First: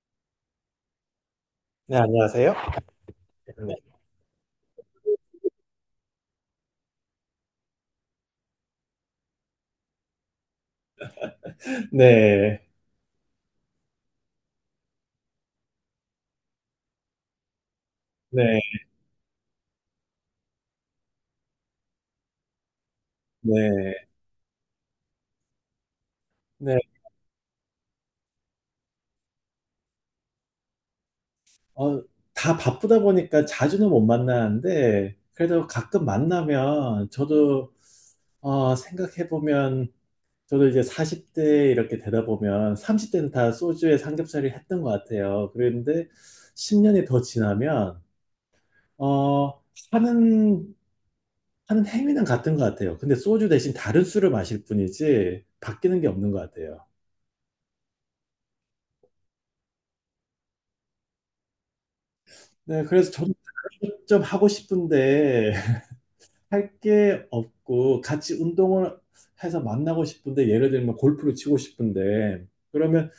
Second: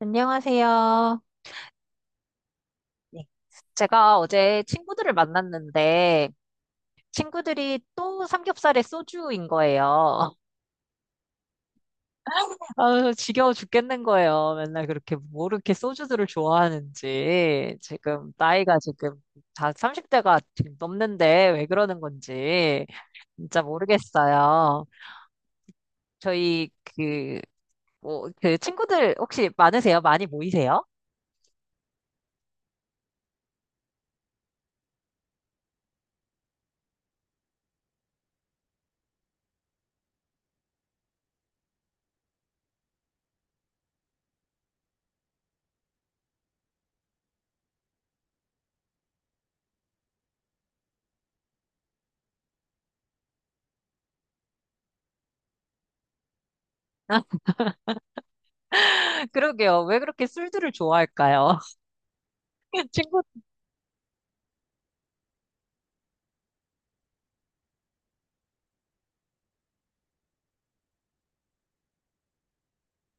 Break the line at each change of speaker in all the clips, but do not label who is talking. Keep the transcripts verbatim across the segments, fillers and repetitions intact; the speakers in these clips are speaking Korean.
안녕하세요.
네, 안녕하세요.
네.
네.
제가 어제 친구들을 만났는데 친구들이 또 삼겹살에 소주인 거예요.
네.
아, 지겨워 죽겠는 거예요. 맨날 그렇게 뭐 이렇게 소주들을 좋아하는지 지금
네.
나이가 지금 다 삼십 대가 지금 넘는데 왜 그러는 건지 진짜
네.
모르겠어요. 저희
네.
그 뭐, 그 친구들 혹시 많으세요? 많이 모이세요?
어 다 바쁘다 보니까 자주는 못 만나는데 그래도 가끔 만나면 저도 어 생각해 보면 저도 이제 사십 대 이렇게 되다 보면 삼십 대는 다 소주에 삼겹살이 했던 것 같아요. 그런데십 년이 더 지나면 어 하는 하는 행위는 같은 것 같아요. 근데 소주 대신 다른 술을 마실 뿐이지 바뀌는 게 없는 것 같아요.
그러게요. 왜 그렇게 술들을 좋아할까요?
네, 그래서
친구,
저도 좀 하고 싶은데 할 게 없고 같이 운동을 해서 만나고 싶은데 예를 들면 골프를 치고 싶은데 그러면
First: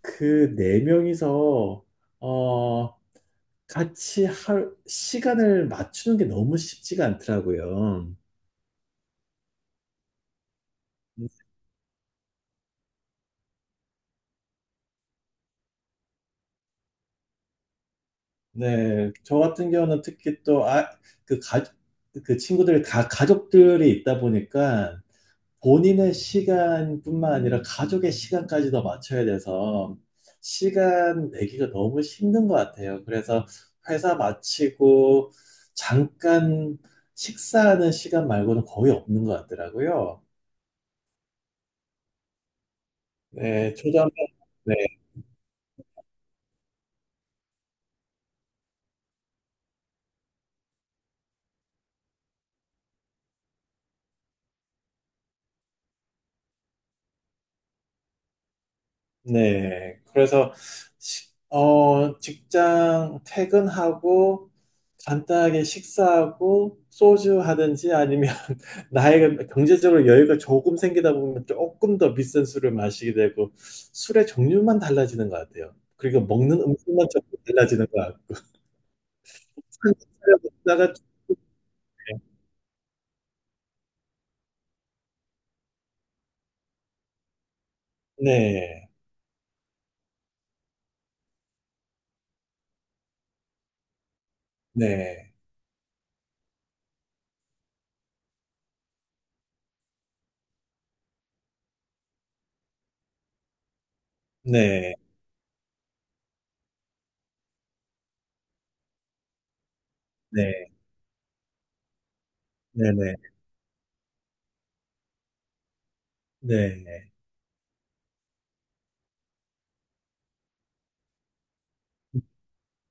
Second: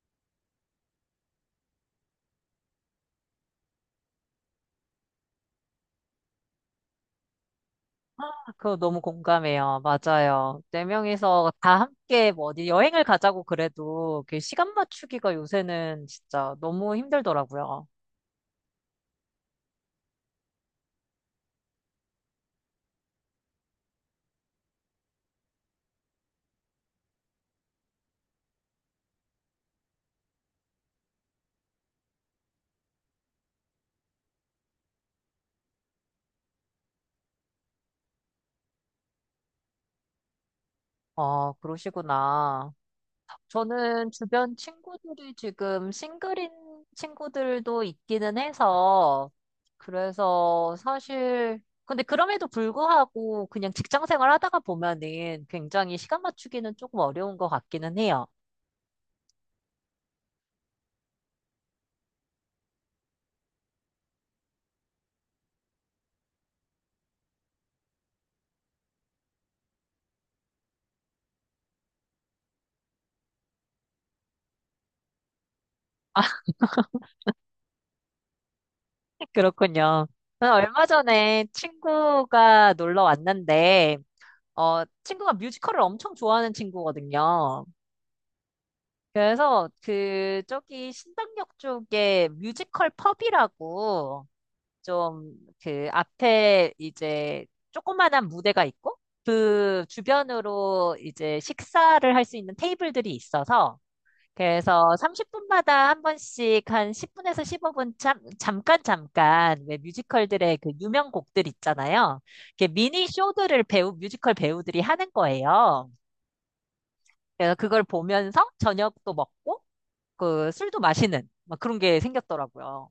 그 네 명이서 어 같이 할 시간을 맞추는 게 너무 쉽지가 않더라고요.
그거 너무 공감해요. 맞아요. 네 명이서 다 함께 뭐 어디 여행을 가자고 그래도 그 시간 맞추기가 요새는 진짜 너무 힘들더라고요.
네, 저 같은 경우는 특히 또 아, 그 가, 그 친구들이 다 가족들이 있다 보니까 본인의 시간뿐만 아니라 가족의 시간까지도 맞춰야 돼서 시간 내기가 너무 힘든 것 같아요. 그래서 회사 마치고 잠깐 식사하는 시간 말고는 거의 없는 것 같더라고요.
어, 그러시구나.
네, 저도 한
저는 주변 친구들이 지금 싱글인 친구들도 있기는 해서, 그래서 사실, 근데 그럼에도 불구하고 그냥 직장 생활 하다가 보면은 굉장히 시간 맞추기는 조금 어려운 것 같기는 해요.
네. 그래서, 식- 어, 직장 퇴근하고, 간단하게 식사하고, 소주 하든지 아니면, 나의 경제적으로 여유가 조금 생기다 보면 조금 더 비싼 술을 마시게 되고, 술의 종류만 달라지는 것 같아요. 그리고 먹는 음식만 조금 달라지는 것 같고, 한
그렇군요.
차려
저는 얼마
먹다가,
전에 친구가 놀러 왔는데, 어, 친구가 뮤지컬을 엄청 좋아하는 친구거든요.
네,
그래서 그, 저기 신당역 쪽에 뮤지컬 펍이라고,
네,
좀 그 앞에 이제 조그만한 무대가 있고 그 주변으로 이제 식사를 할 수 있는 테이블들이 있어서 그래서
네,
삼십 분마다 한 번씩 한 십 분에서 십오 분 참, 잠깐 잠깐 왜 뮤지컬들의 그
네,
유명 곡들 있잖아요. 이렇게 미니
네,
쇼들을 배우 뮤지컬 배우들이 하는 거예요.
네, 네.
그래서 그걸 보면서 저녁도 먹고 그 술도 마시는 막 그런 게 생겼더라고요.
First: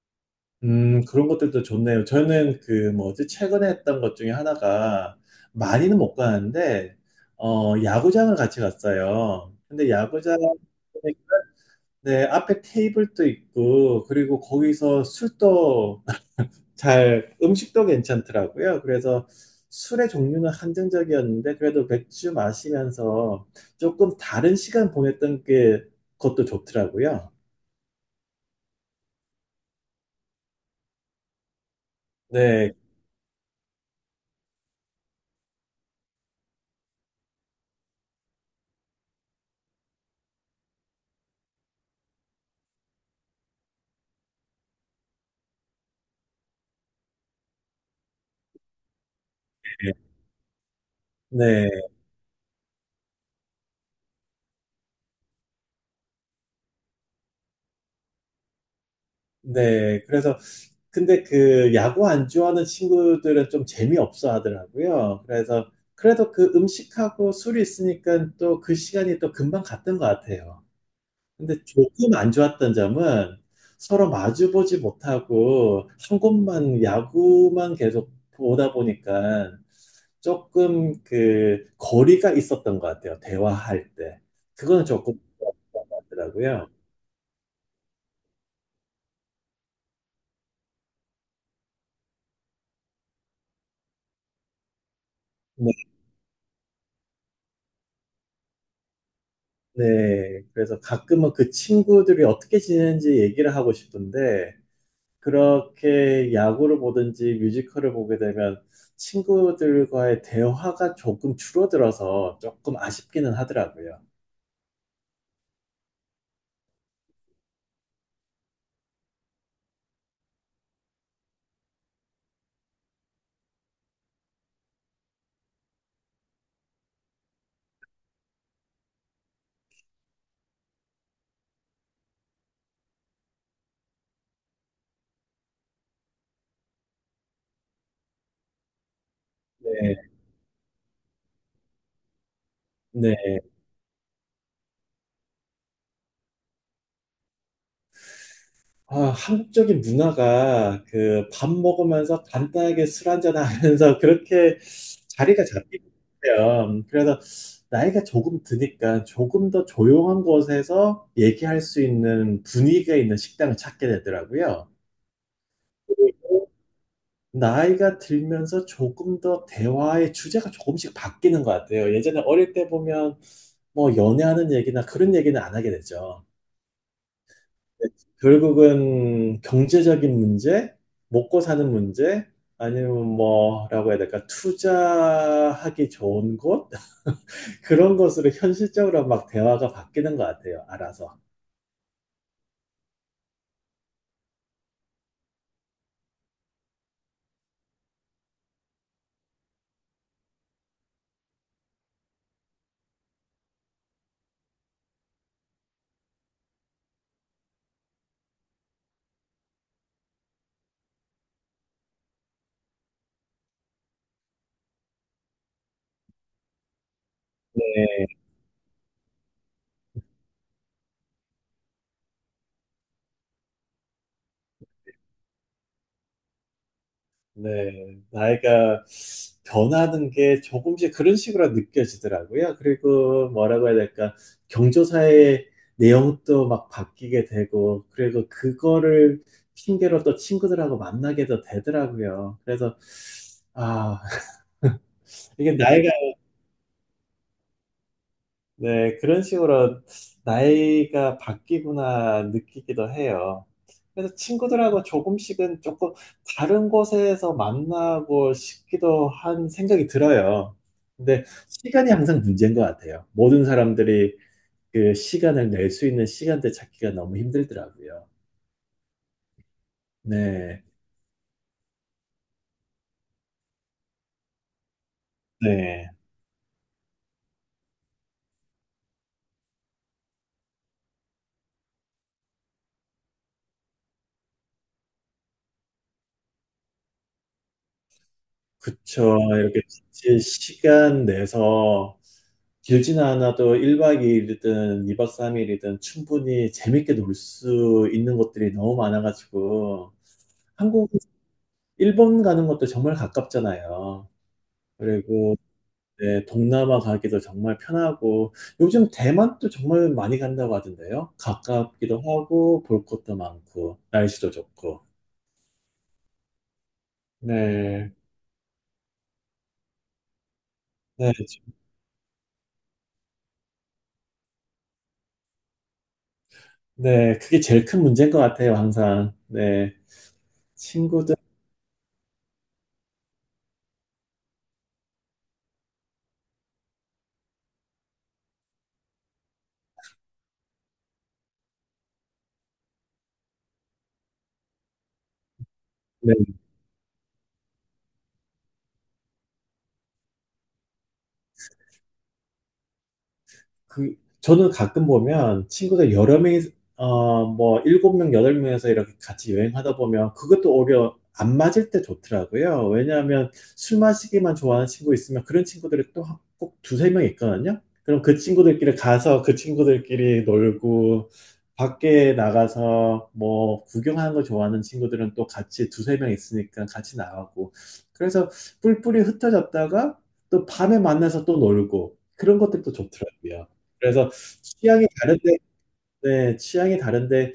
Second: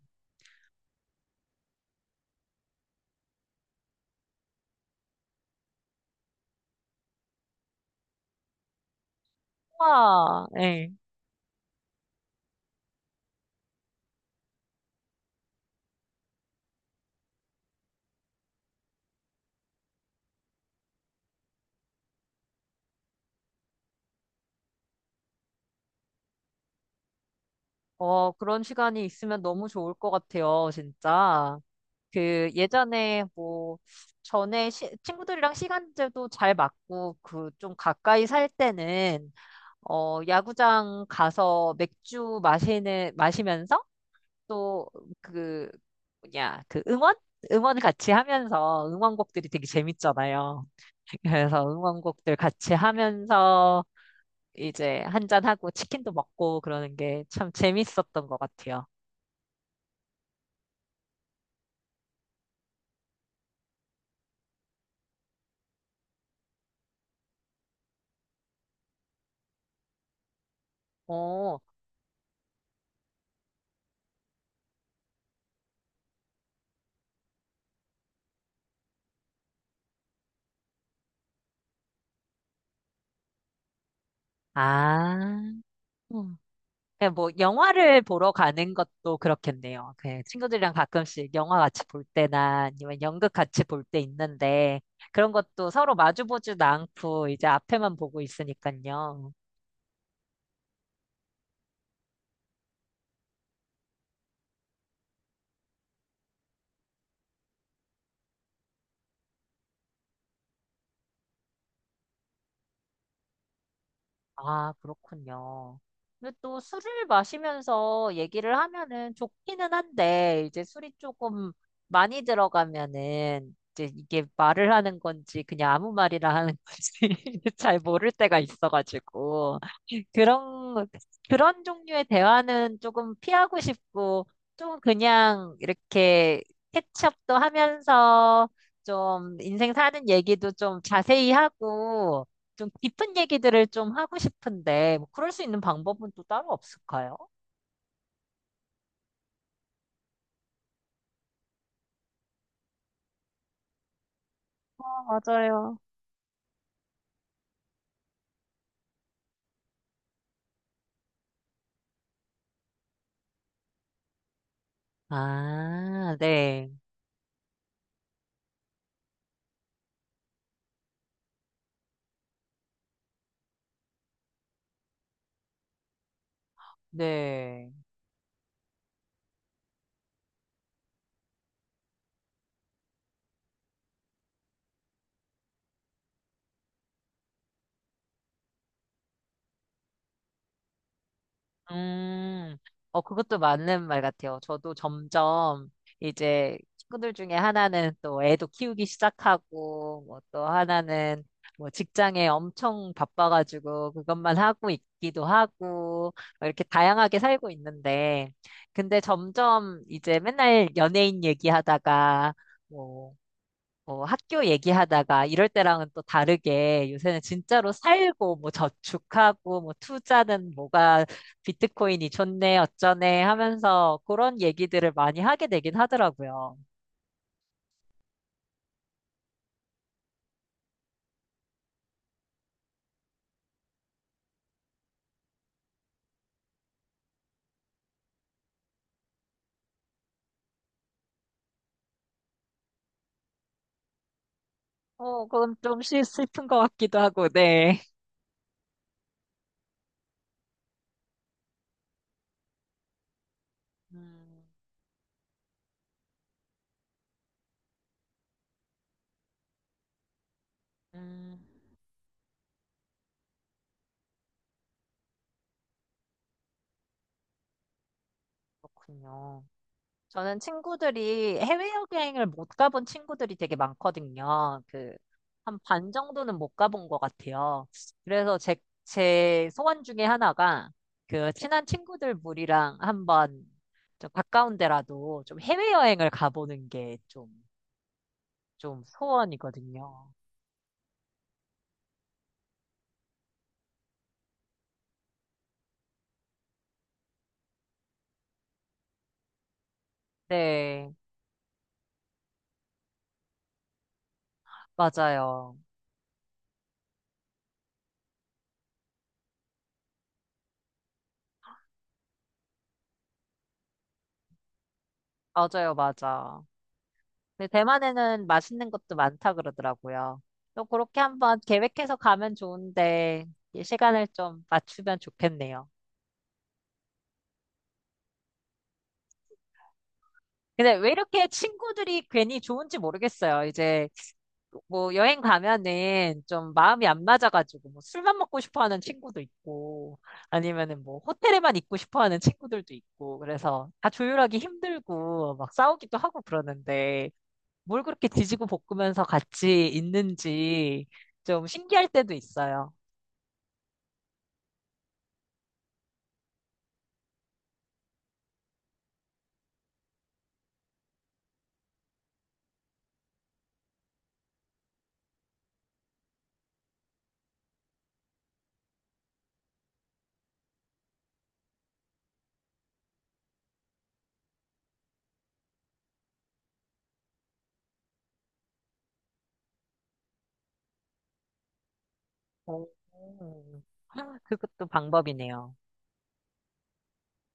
음, 그런 것들도 좋네요. 저는 그 뭐지, 최근에 했던 것 중에 하나가 많이는 못 가는데, 어, 야구장을 같이 갔어요. 근데 야구장,
와,
네, 앞에 테이블도 있고, 그리고 거기서 술도 잘, 음식도 괜찮더라고요. 그래서 술의 종류는 한정적이었는데, 그래도 맥주 마시면서 조금 다른 시간 보냈던 게, 그것도 좋더라고요.
어, 그런 시간이 있으면 너무 좋을 것 같아요, 진짜. 그
네,
예전에 뭐 전에 시- 친구들이랑 시간제도 잘 맞고 그 좀 가까이 살 때는 어, 야구장 가서 맥주 마시는 마시면서 또 그 뭐냐 그 응원 응원 같이 하면서 응원곡들이 되게 재밌잖아요.
네,
그래서 응원곡들 같이 하면서 이제 한 잔하고 치킨도 먹고 그러는 게 참 재밌었던 것 같아요.
네. 그래서 근데 그 야구 안 좋아하는 친구들은 좀 재미없어 하더라고요. 그래서 그래도 그 음식하고 술이 있으니까 또 그 시간이 또 금방 갔던 것 같아요.
어,
근데 조금 안 좋았던 점은 서로 마주보지 못하고 한 곳만 야구만 계속 보다 보니까 조금 그 거리가 있었던 것 같아요. 대화할 때. 그거는 조금
아,
그런 것
음.
같더라고요.
그냥 뭐 영화를 보러 가는 것도 그렇겠네요. 그 친구들이랑 가끔씩 영화 같이 볼 때나 아니면 연극 같이 볼 때 있는데 그런 것도 서로 마주 보지도 않고 이제 앞에만 보고 있으니까요.
네, 그래서 가끔은 그 친구들이 어떻게 지내는지 얘기를 하고 싶은데, 그렇게 야구를 보든지 뮤지컬을 보게 되면 친구들과의 대화가 조금 줄어들어서 조금 아쉽기는 하더라고요.
아, 그렇군요. 근데 또 술을 마시면서 얘기를 하면은 좋기는 한데, 이제 술이 조금 많이 들어가면은, 이제 이게 말을 하는 건지, 그냥 아무 말이나 하는 건지, 잘 모를 때가 있어가지고. 그런, 그런 종류의 대화는 조금 피하고 싶고, 좀 그냥 이렇게 캐치업도 하면서, 좀 인생 사는 얘기도 좀 자세히 하고, 좀 깊은
네.
얘기들을 좀 하고 싶은데, 뭐 그럴 수 있는 방법은 또 따로 없을까요?
아, 한국적인 문화가 그 밥 먹으면서 간단하게 술 한잔 하면서 그렇게
아,
자리가
맞아요.
잡히는 요 그래서 나이가 조금 드니까 조금 더 조용한 곳에서 얘기할 수 있는 분위기가 있는 식당을 찾게 되더라고요.
아, 네,
나이가 들면서 조금 더 대화의 주제가 조금씩 바뀌는 것 같아요. 예전에 어릴 때 보면 뭐 연애하는 얘기나 그런 얘기는 안 하게 되죠.
네.
네, 결국은 경제적인 문제, 먹고 사는 문제, 아니면 뭐라고 해야 될까, 투자하기 좋은 곳? 그런 것으로 현실적으로 막 대화가 바뀌는 것 같아요, 알아서.
음, 어, 그것도 맞는 말 같아요. 저도 점점 이제 친구들 중에 하나는 또 애도 키우기 시작하고, 뭐 또 하나는 뭐 직장에 엄청 바빠가지고 그것만 하고 있기도 하고, 뭐 이렇게 다양하게 살고 있는데, 근데 점점 이제 맨날 연예인 얘기하다가, 뭐 어, 학교 얘기하다가 이럴 때랑은 또 다르게 요새는 진짜로 살고 뭐 저축하고 뭐 투자는 뭐가 비트코인이 좋네 어쩌네 하면서 그런 얘기들을 많이 하게 되긴 하더라고요.
네, 나이가 변하는 게 조금씩 그런 식으로 느껴지더라고요. 그리고 뭐라고 해야 될까, 경조사의 내용도 막 바뀌게 되고, 그리고 그거를 핑계로 또 친구들하고 만나게도 되더라고요. 그래서, 아,
어,
이게
그건 좀
나이가
슬- 슬픈 것 같기도 하고, 네.
네, 그런 식으로 나이가 바뀌구나 느끼기도 해요. 그래서
음,
친구들하고 조금씩은 조금 다른 곳에서 만나고 싶기도 한 생각이 들어요. 근데
음,
시간이 항상 문제인 것 같아요. 모든 사람들이 그 시간을 낼 수 있는 시간대 찾기가 너무 힘들더라고요.
그렇군요. 저는
네,
친구들이 해외여행을 못 가본 친구들이 되게 많거든요. 그, 한
네,
반 정도는 못 가본 것 같아요. 그래서 제, 제 소원 중에 하나가 그 친한 친구들 무리랑 한번 좀 가까운 데라도 좀 해외여행을 가보는 게 좀, 좀
그쵸. 이렇게
소원이거든요.
같이 시간 내서 길지는 않아도 일 박 이 일이든 이 박 삼 일이든 충분히 재밌게 놀 수 있는 곳들이 너무 많아 가지고 한국
네,
일본 가는 것도 정말 가깝잖아요. 그리고
맞아요.
네 동남아 가기도 정말 편하고 요즘 대만도 정말 많이 간다고 하던데요. 가깝기도 하고 볼 것도 많고 날씨도 좋고.
맞아요, 맞아. 근데
네.
대만에는 맛있는 것도 많다 그러더라고요. 또 그렇게
네.
한번
좀
계획해서 가면 좋은데 이 시간을 좀 맞추면 좋겠네요.
네. 그게 제일 큰 문제인 것 같아요, 항상. 네.
근데 왜
친구들
이렇게 친구들이 괜히 좋은지 모르겠어요. 이제 뭐 여행 가면은 좀 마음이 안 맞아가지고 뭐 술만 먹고 싶어 하는 친구도 있고 아니면은 뭐 호텔에만 있고 싶어 하는 친구들도 있고 그래서 다 조율하기 힘들고 막 싸우기도 하고 그러는데 뭘 그렇게 뒤지고 볶으면서 같이 있는지 좀 신기할 때도 있어요.
그, 저는 가끔 보면 친구들 여러 명이, 어, 뭐, 일곱 명, 여덟 명에서 이렇게 같이 여행하다 보면 그것도 오히려 안 맞을 때 좋더라고요. 왜냐하면 술 마시기만 좋아하는 친구 있으면 그런 친구들이 또 한 꼭 두세 명 있거든요. 그럼 그 친구들끼리 가서 그 친구들끼리 놀고, 밖에 나가서 뭐 구경하는 거 좋아하는 친구들은 또 같이 두세 명 있으니까 같이 나가고. 그래서 뿔뿔이 흩어졌다가 또 밤에 만나서 또 놀고. 그런
오,
것들도 좋더라고요. 그래서
그것도
취향이 다른데,
방법이네요.
네, 취향이 다른데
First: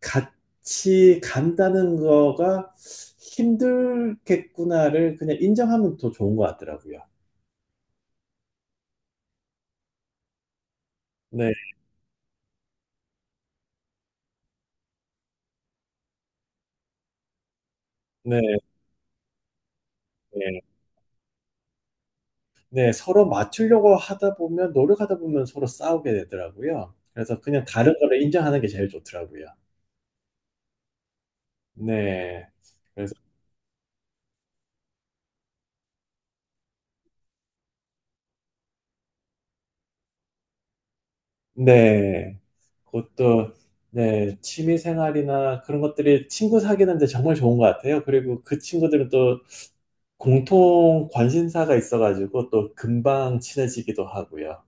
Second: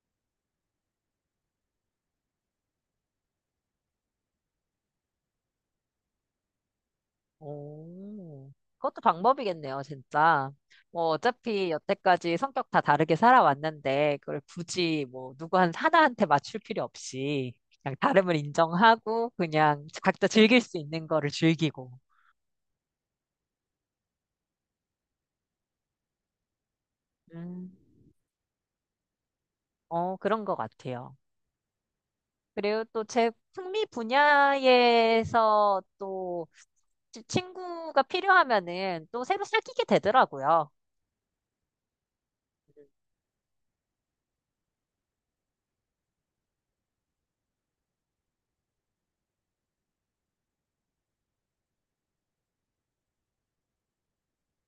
같이 간다는 거가 힘들겠구나를 그냥 인정하면 더 좋은 것 같더라고요.
오, 그것도 방법이겠네요, 진짜. 뭐,
네,
어차피 여태까지 성격 다 다르게 살아왔는데, 그걸 굳이 뭐, 누구 한, 하나한테 맞출 필요 없이, 그냥 다름을
네,
인정하고, 그냥 각자 즐길
네.
수 있는 거를 즐기고.
네, 서로 맞추려고 하다 보면, 노력하다 보면 서로 싸우게 되더라고요. 그래서 그냥
음,
다른 거를 인정하는 게 제일 좋더라고요.
어, 그런 것 같아요.
네.
그리고 또
그래서,
제 흥미 분야에서 또 지- 친구가 필요하면은 또 새로 사귀게 되더라고요.
네. 그것도, 네, 취미 생활이나 그런 것들이 친구 사귀는 데 정말 좋은 것 같아요. 그리고 그 친구들은 또 공통 관심사가 있어가지고 또 금방 친해지기도 하고요.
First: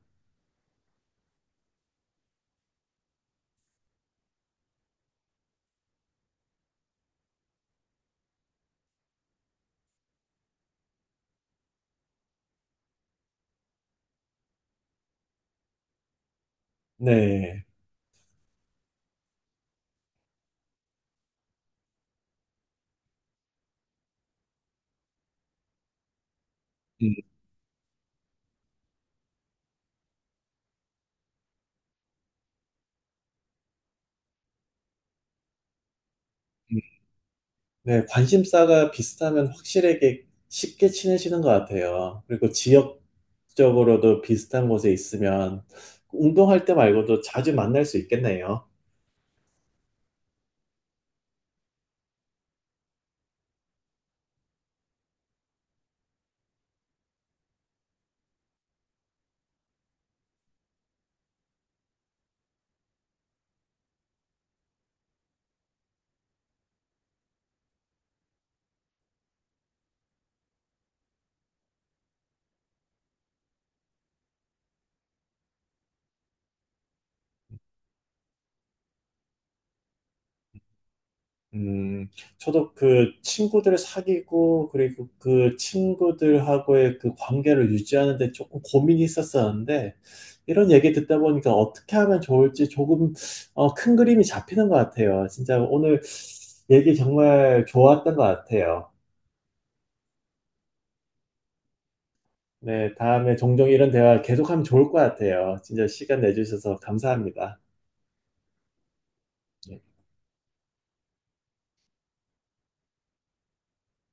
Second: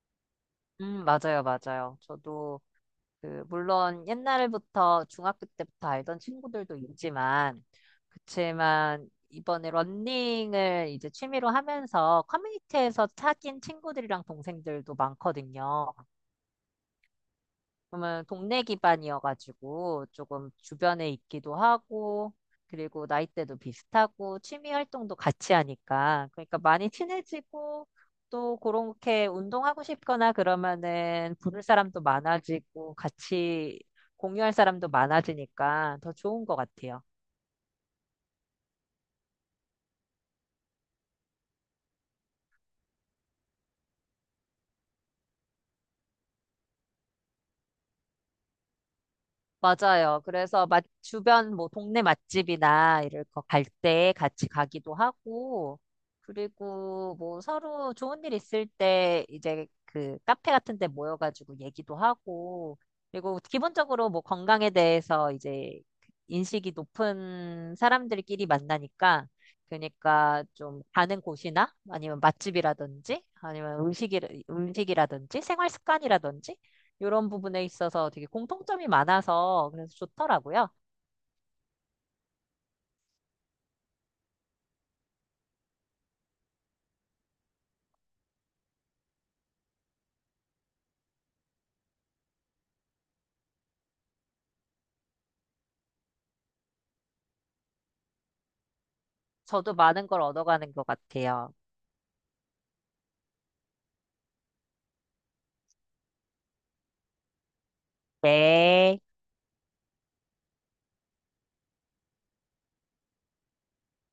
음, 맞아요, 맞아요. 저도 그 물론 옛날부터 중학교 때부터 알던 친구들도 있지만 그치만 이번에 러닝을 이제 취미로 하면서 커뮤니티에서 사귄 친구들이랑 동생들도 많거든요.
네.
그러면 동네 기반이어가지고 조금 주변에 있기도 하고, 그리고 나이대도 비슷하고, 취미 활동도 같이 하니까. 그러니까 많이
음,
친해지고, 또 그렇게 운동하고 싶거나 그러면은 부를 사람도 많아지고, 같이 공유할 사람도 많아지니까 더 좋은 것
음.
같아요.
네, 관심사가 비슷하면 확실하게 쉽게 친해지는 것 같아요. 그리고 지역적으로도 비슷한 곳에 있으면 운동할 때 말고도 자주 만날 수 있겠네요.
맞아요. 그래서 맛, 주변 뭐 동네 맛집이나 이럴 거 갈 때 같이 가기도 하고, 그리고 뭐 서로 좋은 일 있을 때 이제 그 카페 같은 데 모여가지고 얘기도 하고, 그리고 기본적으로 뭐 건강에 대해서 이제 인식이 높은 사람들끼리 만나니까, 그러니까 좀 가는 곳이나 아니면 맛집이라든지 아니면 음식이, 음식이라든지 생활 습관이라든지 이런 부분에 있어서 되게 공통점이 많아서 그래서 좋더라고요.
음, 저도 그 친구들을 사귀고, 그리고 그 친구들하고의 그 관계를 유지하는 데 조금 고민이 있었었는데, 이런 얘기 듣다 보니까 어떻게 하면 좋을지 조금, 어, 큰 그림이 잡히는 것 같아요. 진짜 오늘 얘기 정말 좋았던 것 같아요.
저도 많은 걸 얻어가는 것 같아요.
네, 다음에 종종 이런 대화 계속하면 좋을 것 같아요. 진짜 시간 내주셔서 감사합니다.
네.